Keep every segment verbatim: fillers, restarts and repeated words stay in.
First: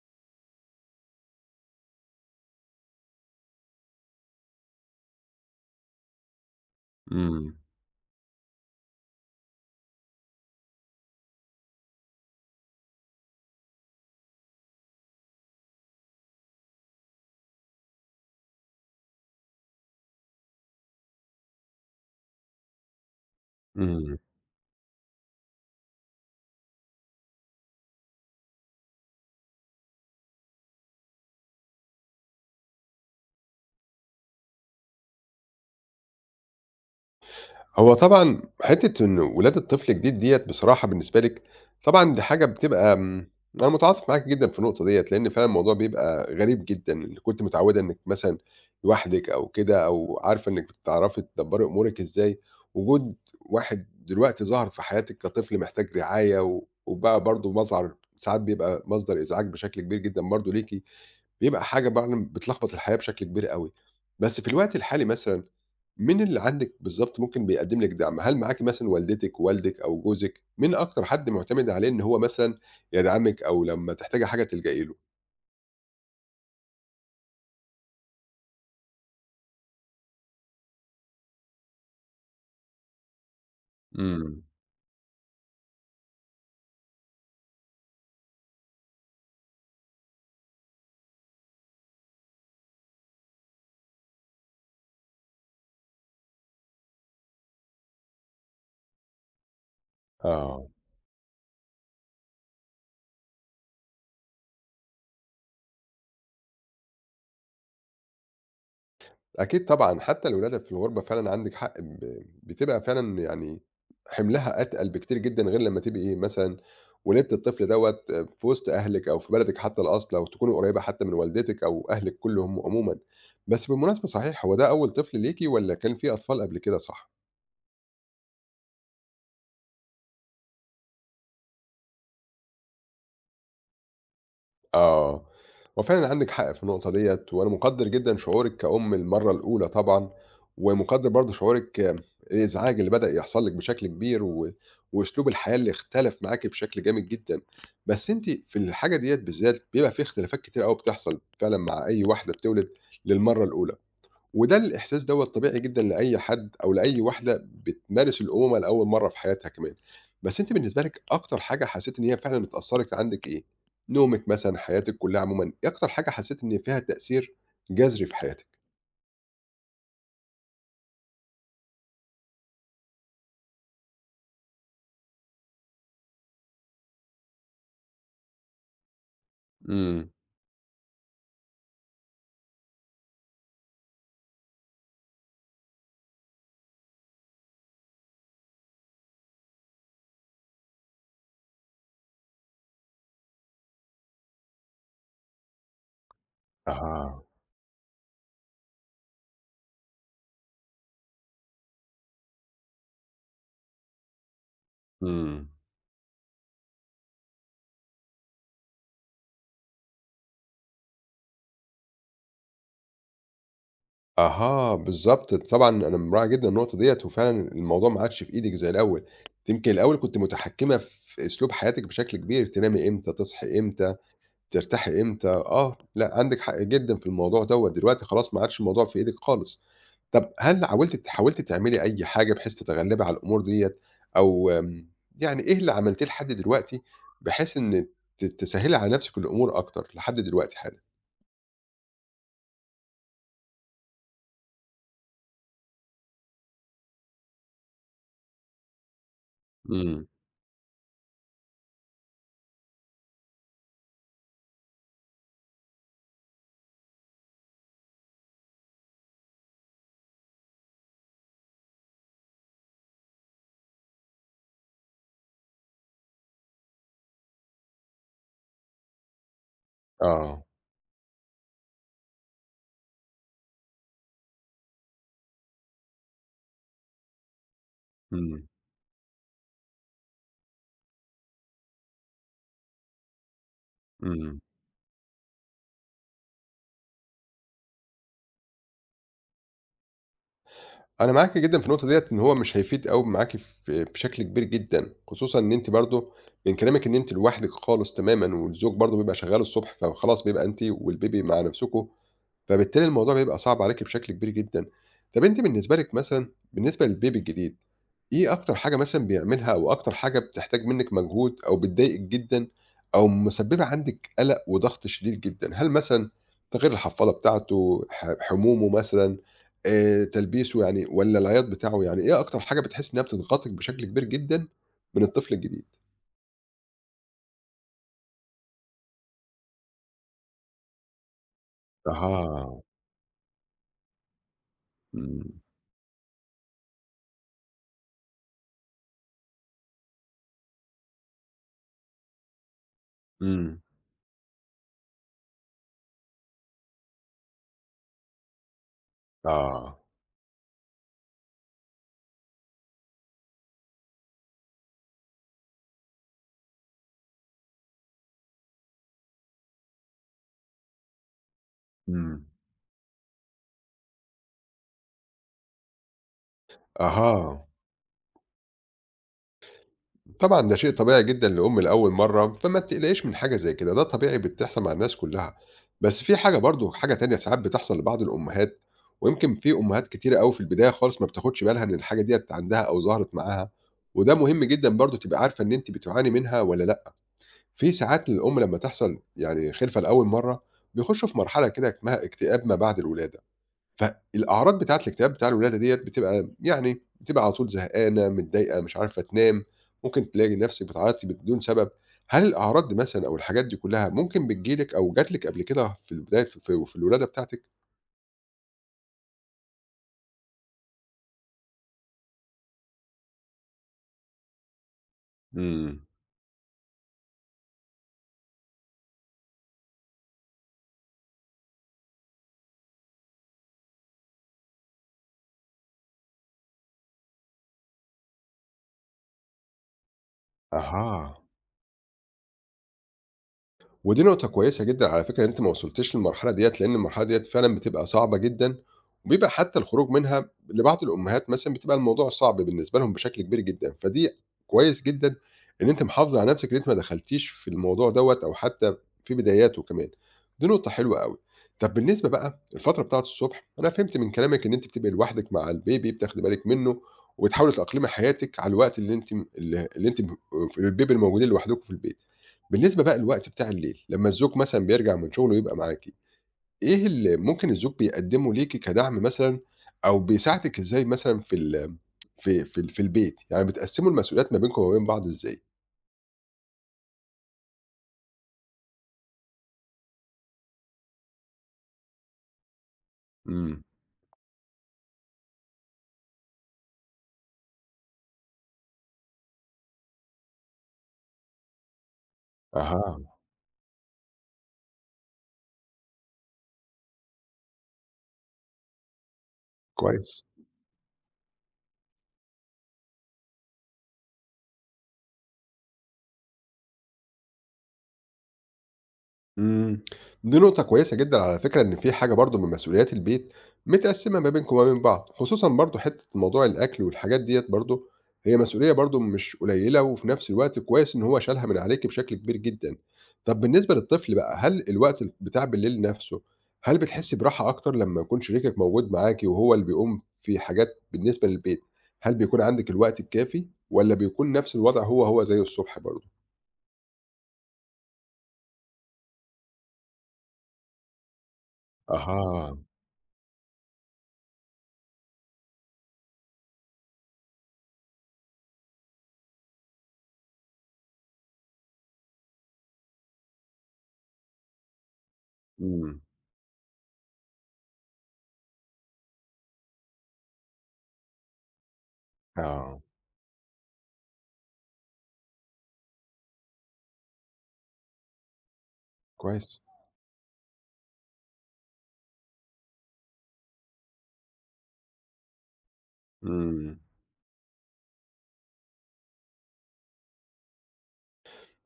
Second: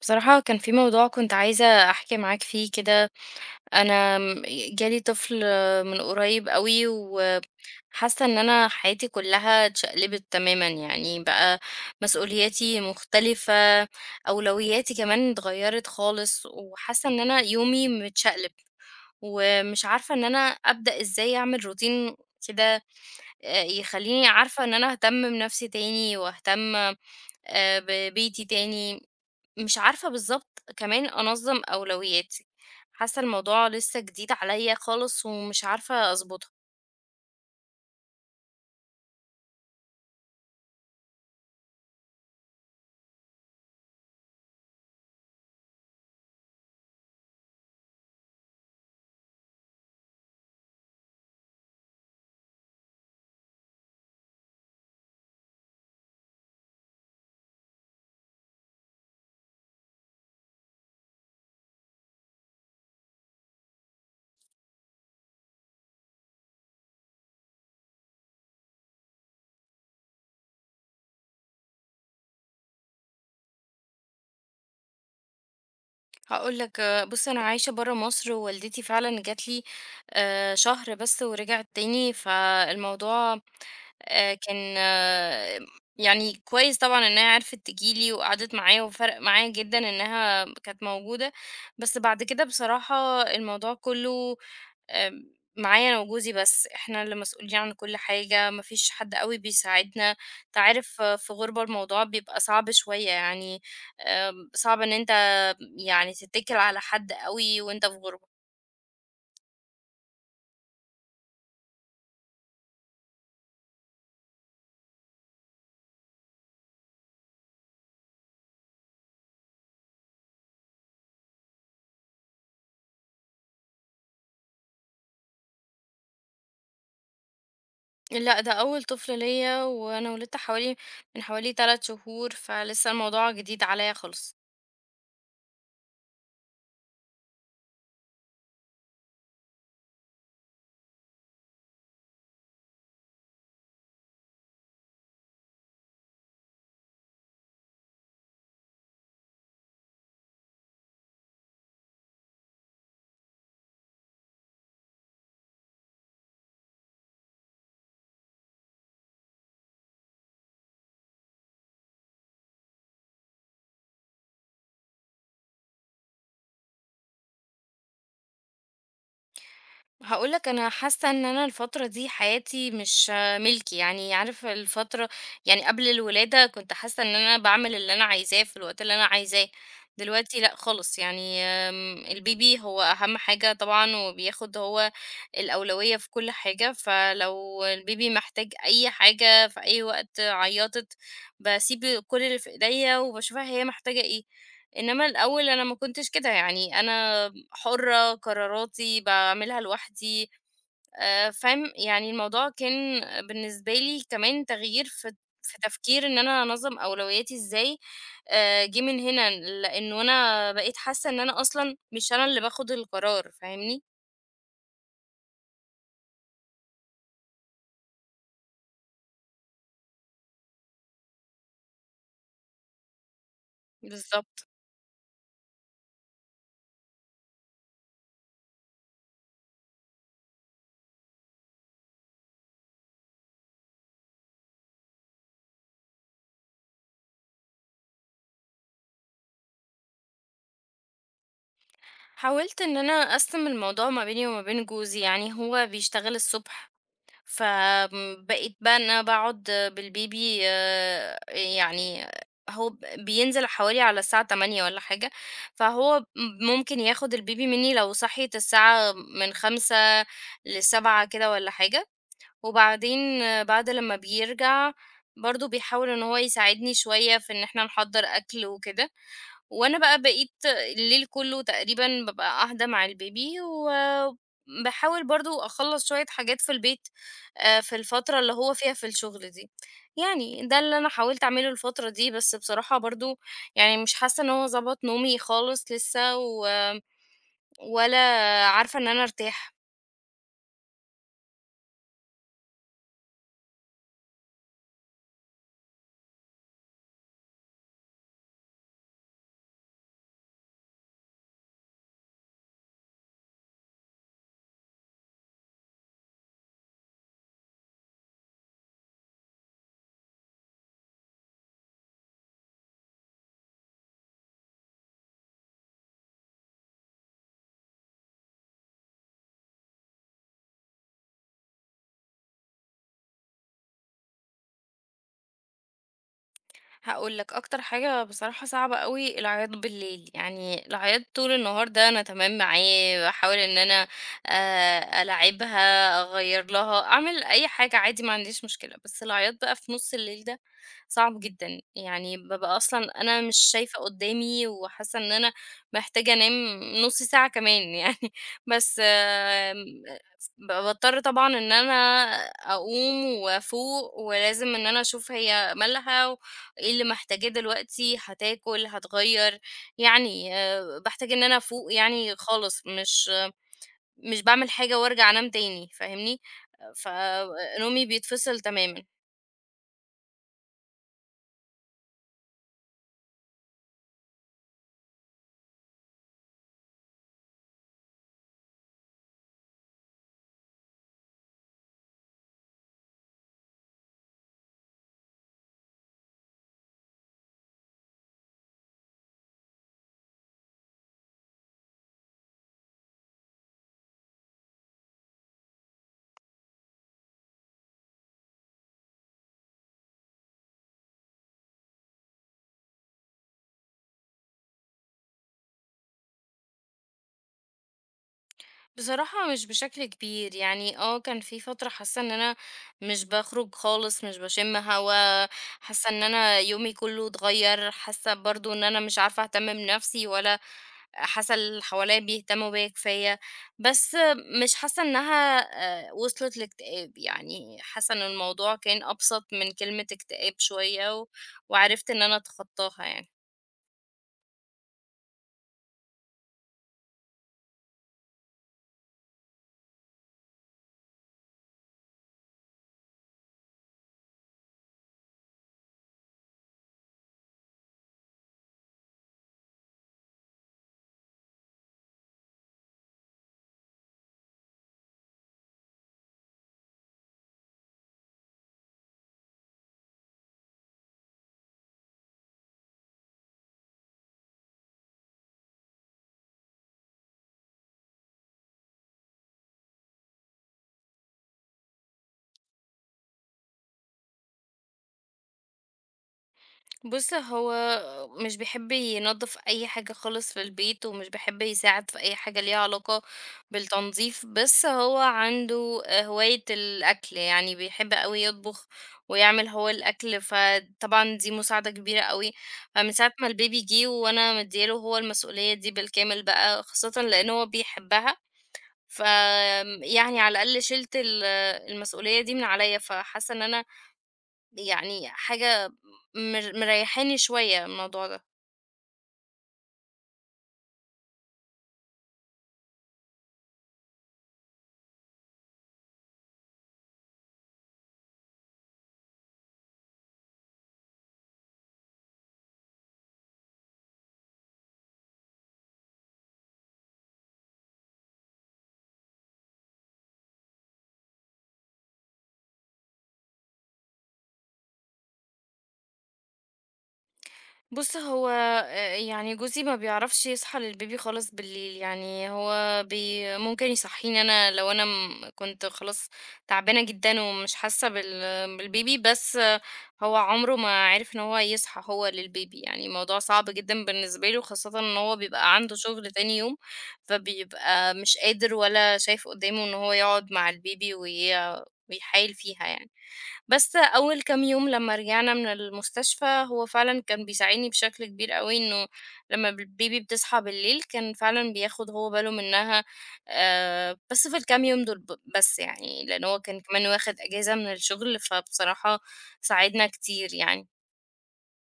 بصراحة كان في موضوع كنت عايزة أحكي معاك فيه كده. أنا م- جالي طفل من قريب قوي إمم، وحاسة إن أنا حياتي كلها اتشقلبت تماما يعني بقى. مسؤولياتي مختلفة، أولوياتي كمان اتغيرت خالص، وحاسة إن أنا يومي متشقلب ومش عارفة إن أنا أبدأ إزاي أعمل روتين كده، آه، إمم. يخليني عارفة إن أنا أهتم بنفسي تاني وأهتم آه، ببيتي تاني. مش عارفة بالضبط كمان أنظّم أولوياتي، حاسة الموضوع لسه جديد عليَّ خالص ومش عارفة أضبطها. هو طبعًا حتّة إن ولادة طفل جديد ديّة بصراحة بالنسبة لِك، طبعًا دي حاجة بتبقى آمم، أنا متعاطف معاكِ جدًا في النقطة ديّة، لإن فعلًا الموضوع بيبقى غريب جدًا، اللي كنتِ متعوّدة إنِّك مثلًا لوحدِك أو كده أو عارفة إنِّك بتعرفي تدبّري أمورِك إزاي، وجود واحد دلوقتي ظَهَر في حياتِك كطفل محتاج رعاية و وبقى برضه مظهر ساعات بيبقى مصدر إزعاج بشكل كبير جدًا برضه ليكِ، بيبقى حاجة فعلًا بتلخبط الحياة بشكل كبير أوي. بس في الوقت الحالي مثلًا مين اللي عندِك بالضبط ممكن بيقدّم لِك دعم؟ هل معاكِ مثلًا والدتِك، والدِك أو جوزِك؟ مين أكتر حد معتمدة عليه إن هو مثلًا يدعمِك أو لمّا تحتاجي حاجة تلجئي له؟ هاقول لك، بُص أنا عايشة برّه مصر، ووالدتي فعلًا جات لي آآ شهر بس ورجعت تاني، فالموضوع آآ إمم. كان آه، يعني كويس طبعًا إنها عرفت تيجي لي وقعدت معايا، وفرق معايا جدًا إنها كانت موجودة. بس بعد كده بصراحة الموضوع كله آمم، معايا أنا وجوزي بس. إحنا اللي مسؤولين عن كل حاجة، ما فيش حد أوي بيساعدنا. أنت آه. عارف في غُربة الموضوع بيبقى صعب شوية يعني، آمم، صعب إن أنت يعني تتّكل على حد أوي وأنت في غُربة. أكيد طبعًا، حتى الولادة في الغُربة فعلًا عندِك حق ب بتبقى فعلًا يعني حِملها أتقل بكتير جدًا غير لمّا تبقي ايه مثلًا ولدتِ الطفل دوّة في وسط أهلِك أو في بلدِك حتى الأصل أو تكوني قريّبة حتى من والدتِك أو أهلِك كُلّهم عمومًا. بس بالمناسبة صحيح، هو ده أول طفل ليكِ والّا كان في أطفال قبل كده صح؟ لأ، ده أول طفل ليّا، وأنا ولدت حوالي من حوالي ثلاث شهور، فلسه الموضوع جديد عليّا خالص. آه، هو فعلًا عندِك حق في النقطة ديّة، وأنا مقدّر جدًا شعورِك كأم المرّة الأولى طبعًا، ومقدّر برضه شعورِك آه، الإزعاج اللي بدأ يحصل لِك بشكل كبير، و وأسلوب الحياة اللي اختلف معاكِ بشكل جامد جدًا، بس أنتِ في الحاجة ديّة بالذات بيبقى في اختلافات كتيرة أوي بتحصل فعلًا مع أي واحدة بتولد للمرّة الأولى. وده الإحساس دوّة طبيعي جدًا لأي حد أو لأي واحدة بتمارس الأمومة لأول مرّة في حياتها كمان. بس أنتِ بالنسبة لِك أكتر حاجة حسيتِ إن هي فعلًا اتأثّرت عندِك إيه؟ نومِك مثلًا، حياتِك كلّها عمومًا، إيه أكتر حاجة حسيتِ إن فيها تأثير جذري في حياتِك؟ هاقول لك، أنا حاسة إن أنا الفترة دي حياتي مش ملكي. يعني عارف الفترة يعني قبل الولادة كنت حاسة إن أنا باعمل اللي أنا عايزاه في الوقت اللي أنا عايزاه، إمم. دلوقتي لأ خالص. يعني آمم، الBaby هو أهم حاجة طبعًا، وبياخد هو الأولوية في كل حاجة، فلو الBaby محتاج أي حاجة في أي وقت عيّطت، باسيب كل اللي في إيديّا وباشوفها هي محتاجة إيه. إنما الأول أنا ما كنتش كده. يعني أها. أنا حرة، قراراتي باعملها لوحدي. آآ فاهم؟ يعني الموضوع كان بالنسبة لي كمان تغيير في إمم. في تفكير إن أنا أنظّم أولوياتي إزاي. آآ جِه من هنا، لإنه أنا بقيت حاسة إن أنا أصلًا مش أنا اللي باخد القرار، فاهمني؟ أها، بالضبط. طبعًا أنا مراعي جدًا النقطة ديّة، وفعلًا الموضوع ما عادش في إيدِك زي الأول. يمكن الأول كنتِ متحكّمة في أسلوب حياتِك بشكل كبير، تنامي إمتى، تصحي إمتى. بالضبط. ترتاحي إمتى آه، لأ عندِك حق جدًا في الموضوع دوّة، دلوقتي خلاص ما عادش الموضوع في إيدِك خالص. طَب هل حاولتِ حاولتِ تعملي أي حاجة بحيث تتغلّبي على الأمور ديّة أو آمم، يعني إيه اللي عملتيه لحد دلوقتي بحيث إن ت تسهّلي على نَفْسِك الأمور أكتر لحد دلوقتي حالًا؟ حاولت إن أنا أقسّم الموضوع ما بيني وما بين جوزي. يعني هو بيشتغل الصبح، فبقيت بقى إن أنا باقعد إمم. بالبيبي. آآ يعني هو ب بينزل حوالي على الساعة تمانية والّا حاجة، فهو م ممكن ياخد البيبي منّي لو صحيت الساعة من خمسة لسبعة كده والّا حاجة. وبعدين آه، بعد لمّا بيرجع برضه بيحاول إن هو يساعدني شوية في إن إحنا نحضّر أكل وكده. وأنا بقى بقيت آه. الليل كلّه تقريبًا بابقى قاعدة مع البيبي، وباحاول برضه أخلّص شوية حاجات في البيت آآ، في الفترة اللي إمم، هو فيها في الشغل دي. يعني ده اللي أنا حاولت أعمله الفترة دي، بس بصراحة برضه يعني مش حاسة إن إمم. هو ضبط نومي خالص لسه، و ولا عارفة إن أنا أرتاح. أنا معاكِ جدًا في النقطة ديّة إن هو مش هيفيد أوي معاكِ في بشكل كبير جدًا، خصوصًا إن أنتِ برضه من كلامِك إن أنتِ لوحدِك خالص تمامًا والزوج برضه بيبقى شغّال الصبح، فخلاص بيبقى أنتِ والBaby مع نَفْسكم فبالتالي الموضوع بيبقى صعب عليكِ بشكل كبير جدًا. طَب أنتِ بالنسبة لِك مثلًا بالنسبة للBaby الجديد، إيه أكتر حاجة مثلًا بيعملها أو أكتر حاجة بتحتاج منِّك مجهود أو بتضايقِك جدًا أو مسببة عندِك قَلَق وضغط شديد جدًا؟ هل مثلًا تغيير الحفاضة بتاعته، ح حمومه مثلًا، آآ تلبيسه يعني والّا العياط بتاعه، يعني إيه أكتر حاجة بتحسّي إنها بتضغطِك بشكل كبير جدًا من الطفل الجديد؟ هاقول لك، أكتر حاجة بصراحة صعبة أوي العياط بالليل. يعني العياط طول النهار ده أنا تمام أها، معاه، باحاول إن أنا آآ إمم، ألاعبها، أغيّر لها، أعمل أي حاجة عادي، ما عنديش مشكلة. بس العياط بقى في نُص الليل ده صعب جدًا. يعني بابقى أصلًا أنا مش إمم، شايفة قدّامي، وحاسة إن أنا محتاجة أنام نُص ساعة كمان يعني. بس آه، آمم ب باضطر طبعًا إن أنا أقوم وأفوق، ولازم إن أنا أشوف هي مالها، إيه اللي محتاجاه دلوقتي، هتاكل، هتغيّر. يعني آآ باحتاج إن أنا أفوق يعني إمم، خالص، مش مش باعمل حاجة وارجع أنام تاني، فاهمني؟ أها. فنومي بيتفصل تمامًا. طبعًا ده شيء طبيعي جدًا لأم لأول مرّة، فما بتقلقيش من حاجة زي كده، ده طبيعي بتحصل مع الناس كلّها. بس في حاجة برضه حاجة تانية ساعات بتحصل لبعض الأمهات، ويمكن في أمهات كتيرة أوي في البداية خالص ما بتاخدش بالها إن الحاجة ديّة عندها أو ظهرت معاها، وده مهم جدًا برضه تبقى عارفة إن أنتِ بتعاني منها والّا لأ. في ساعات للأم لمّا تحصل يعني خلفة لأول مرّة، بيخشوا في مرحلة كده اكمها اكتئاب ما بعد الولادة. فالأعراض بتاعة الاكتئاب بتاع الولادة ديّة بتبقى يعني بتبقى على طول زهقانة، متضايقة، مش عارفة تنام، ممكن تلاقي نفسِك بتعيطي بدون سبب. هل الأعراض دي مثلًا أو الحاجات دي كلّها ممكن بتيجي لِك أو جات لِك قبل كده في البداية في في الولادة بتاعتِك؟ بصراحة مش بشكل كبير. يعني اه كان في فترة حاسة ان انا مش بخرج خالص، مش بشم هوا، إمم. حاسة ان انا يومي كله اتغير، حاسة برضو ان انا مش عارفة اهتم بنفسي، ولا حاسة اللي حواليا بيهتموا بيا كفاية. بس مش حاسة انها آه، وصلت لاكتئاب. يعني حاسة ان الموضوع كان ابسط من كلمة اكتئاب شوية و- أها. وعرفت ان انا اتخطاها يعني. ودي نقطة كويسة جدًا على فكرة إن أنتِ ما وصلتيش للمرحلة ديّة، لإن المرحلة ديّة فعلًا بتبقى صعبة جدًا، وبيبقى حتى الخروج منها لبعض الأمهات مثلًا بتبقى الموضوع صعب بالنسبة لهم بشكل كبير جدًا، فدي كويس جدًا إن أنتِ محافظة على نفسِك إن أنتِ ما دخلتيش في الموضوع دوّة أو حتى في بداياته كمان، دي نقطة حلوة أوي. طب بالنسبة بقى الفترة بتاعة الصبح، أنا فهمت من كلامِك إن أنتِ بتبقي لوحدِك مع البيبي بتاخدي بالِك منه، وبتحاولي تأقلمي حياتِك على الوقت اللي أنتِ م ال اللي أنتِ ب البيبي الموجودين لوحدكم في البيت. بالنسبة بقى للوقت بتاع الليل، لمّا الزوج مثلًا بيرجع من شغله ويبقى معاكِ، إيه اللي ممكن الزوج بيقدّمه ليكِ كدعم مثلًا أو بيساعدِك إزاي مثلًا في ال في في ال في البيت، يعني بتقسّموا المسؤوليات ما بينكم وما بين بعض إزاي؟ بُص، هو مش بيحب ينضّف أي حاجة خالص في البيت، ومش بيحب يساعد في أي حاجة ليها علاقة إمم، بالتنضيف. بس هو عنده آآ، هواية الأكل. يعني بيحب أوي يطبخ ويعمل هو الأكل، فطبعًا دي مساعدة كبيرة أوي. فمن أها، ساعة ما الBaby جِه وأنا مدّية له هو المسؤولية دي بالكامل بقى، خاصةً لإن هو بيحبها. فآمم، يعني كويس. على الأقل شِلت ال المسؤولية دي من عليَّ، فحاسة إن أنا يعني حاجة مر مريّحاني شوية الموضوع ده. إمم، دي نقطة كويسة جدًا على فكرة، إن في حاجة برضه من مسؤوليات البيت متقسّمة ما بينكم وما بين بعض، خصوصًا برضه حتّة موضوع الأكل والحاجات ديّة برضه، هي مسؤولية برضه مش قليلة، وفي نفس الوقت كويس إن هو شالها من عليكِ بشكل كبير جدًا. طَب بالنسبة للطفل بقى، هل الوقت ال بتاع بالليل نفسه، هل بتحسّي براحة أكتر لمّا يكون شريكِك موجود معاكِ وهو اللي بيقوم في حاجات بالنسبة للبيت، هل بيكون عندِك الوقت الكافي والّا بيكون نفس الوضع هو، هو زي الصبح برضه؟ بُص، هو آآ يعني جوزي ما بيعرفش يصحى للبيبي خالص بالليل. يعني أها، هو بي ممكن يصحّيني أنا لو أنا م كنت خلاص تعبانة جدًا ومش حاسة بال بالبيبي، بس آه، هو عمره ما عرف إن هو يصحى هو للبيبي. يعني الموضوع صعب جدًا بالنسبة له، خاصةً إن هو بيبقى عنده إمم، شغل تاني يوم، فبيبقى مش قادر ولا شايف قدّامه إن هو يقعد مع البيبي، وي بيحايل فيها آه، يعني. بس أول كام يوم لمّا رجعنا من المستشفى هو فعلًا كان بيساعدني بشكل كبير أوي، إنه لمّا كويس. ب البيبي بتصحى بالليل كان فعلًا بياخد هو باله منها آآ، بس في الكام يوم دول ب بس يعني، لإن هو كان إمم. كمان واخد إجازة من الشغل، فبصراحة ساعدنا كتير يعني.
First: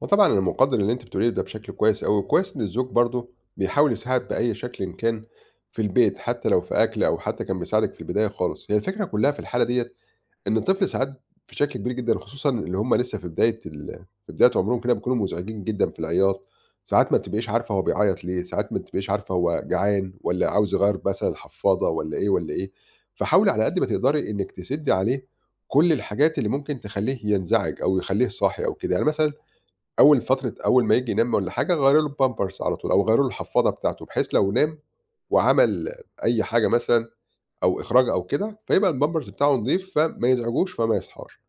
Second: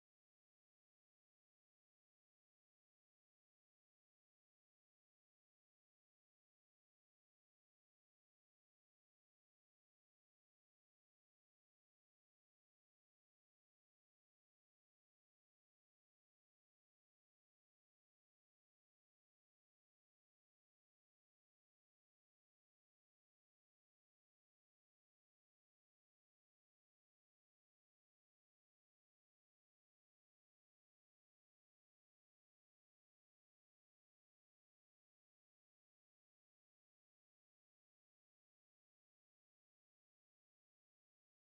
وطبعًا أنا مقدّر اللي أنتِ بتقوليه ده بشكل كويس أوي، وكويس إن الزوج برضه بيحاول يساعد بأي شكلٍ إن كان في البيت، حتى لو في أكل أو حتى كان بيساعدِك في البداية خالص. هي الفكرة كلّها في الحالة ديّة إن الطفل ساعات بشكل كبير جدًا، خصوصًا اللي هم لسه في بداية ال في بداية عمرهم كده بيكونوا مزعجين جدًا في العياط، ساعات ما بتبقيش عارفة هو بيعيّط ليه، ساعات ما بتبقيش عارفة هو جعان والّا عاوز يغيّر مثلًا الحفاضة والّا إيه، والّا إيه. فحاولي على قد ما تقدري إنِّك تسِدّي عليه كل الحاجات اللي ممكن تخلّيه ينزعج أو يخلّيه صاحي أو كده. يعني مثلًا أول فترة أول ما ييجي ينام والّا حاجة غيّروا له الpampers على طول، أو غيّروا له الحفاضة بتاعته، بحيث لو نام وعمل أي حاجة مثلًا أو إخراج أو كده، فيبقى الpampers بتاعه نضيف، فما يزعجوش فما يصحاش.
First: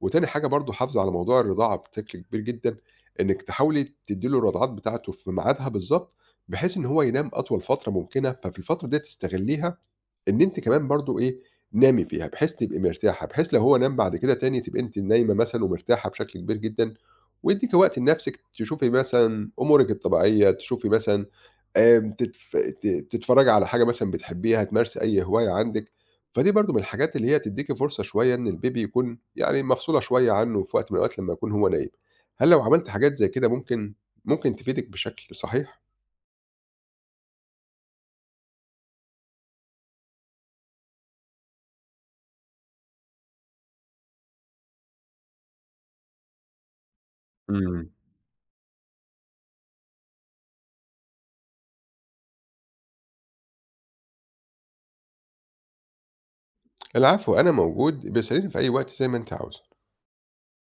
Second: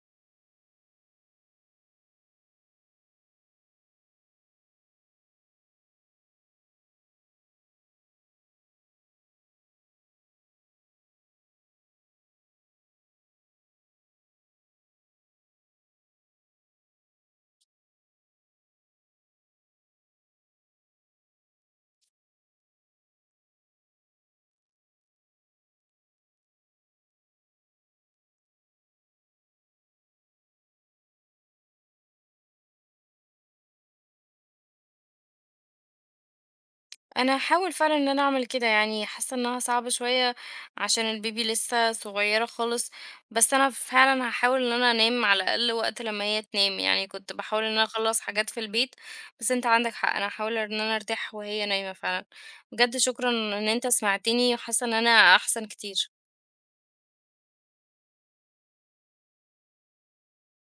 وتاني حاجة برضه حافظي على موضوع الرضاعة بشكل كبير جدًا، إنِّك تحاولي تدّي له الرضعات بتاعته في ميعادها بالضبط، بحيث إن هو ينام أطول فترة ممكنة، ففي الفترة ديّة تستغليها إن أنتِ كمان برضه إيه، نامي فيها، بحيث تبقي مرتاحة، بحيث لو هو نام بعد كده تاني تبقي أنتِ نايمة مثلًا ومرتاحة بشكل كبير جدًا، وادِّي وقت لنفسِك تشوفي مثلًا أمورِك الطبيعية، تشوفي مثلًا آمم، تتف ت تتفرّجي على حاجة مثلًا بتحبيها، تمارسي أي هواية عندِك، فدي برضه من الحاجات اللي هي تدّيكِ فرصة شوية إن الBaby يكون يعني مفصولة شوية عنه في وقت من الأوقات لمّا يكون هو نايم. هل لو عملتِ حاجات زي كده ممكن ممكن تفيدِك بشكل صحيح؟ انا هاحاول فعلًا إن أنا أعمل كده. يعني حاسة إنها صعبة شوية عشان البيبي لسه صغيرة خالص، بس أنا فعلًا هاحاول إن أنا أنام على الأقل وقت لمّا هي تنام. يعني كنت باحاول إن أنا إمم. أخلّص حاجات في البيت، بس أنت عندك حق، أنا هاحاول إن أنا أرتاح وهي نايمة فعلًا. بجد شكرًا إن أنت سمعتني، حاسة إن أنا أحسن كتير. العفو، أنا موجود، باسأليني في أي وقت زي ما أنتِ عاوزة.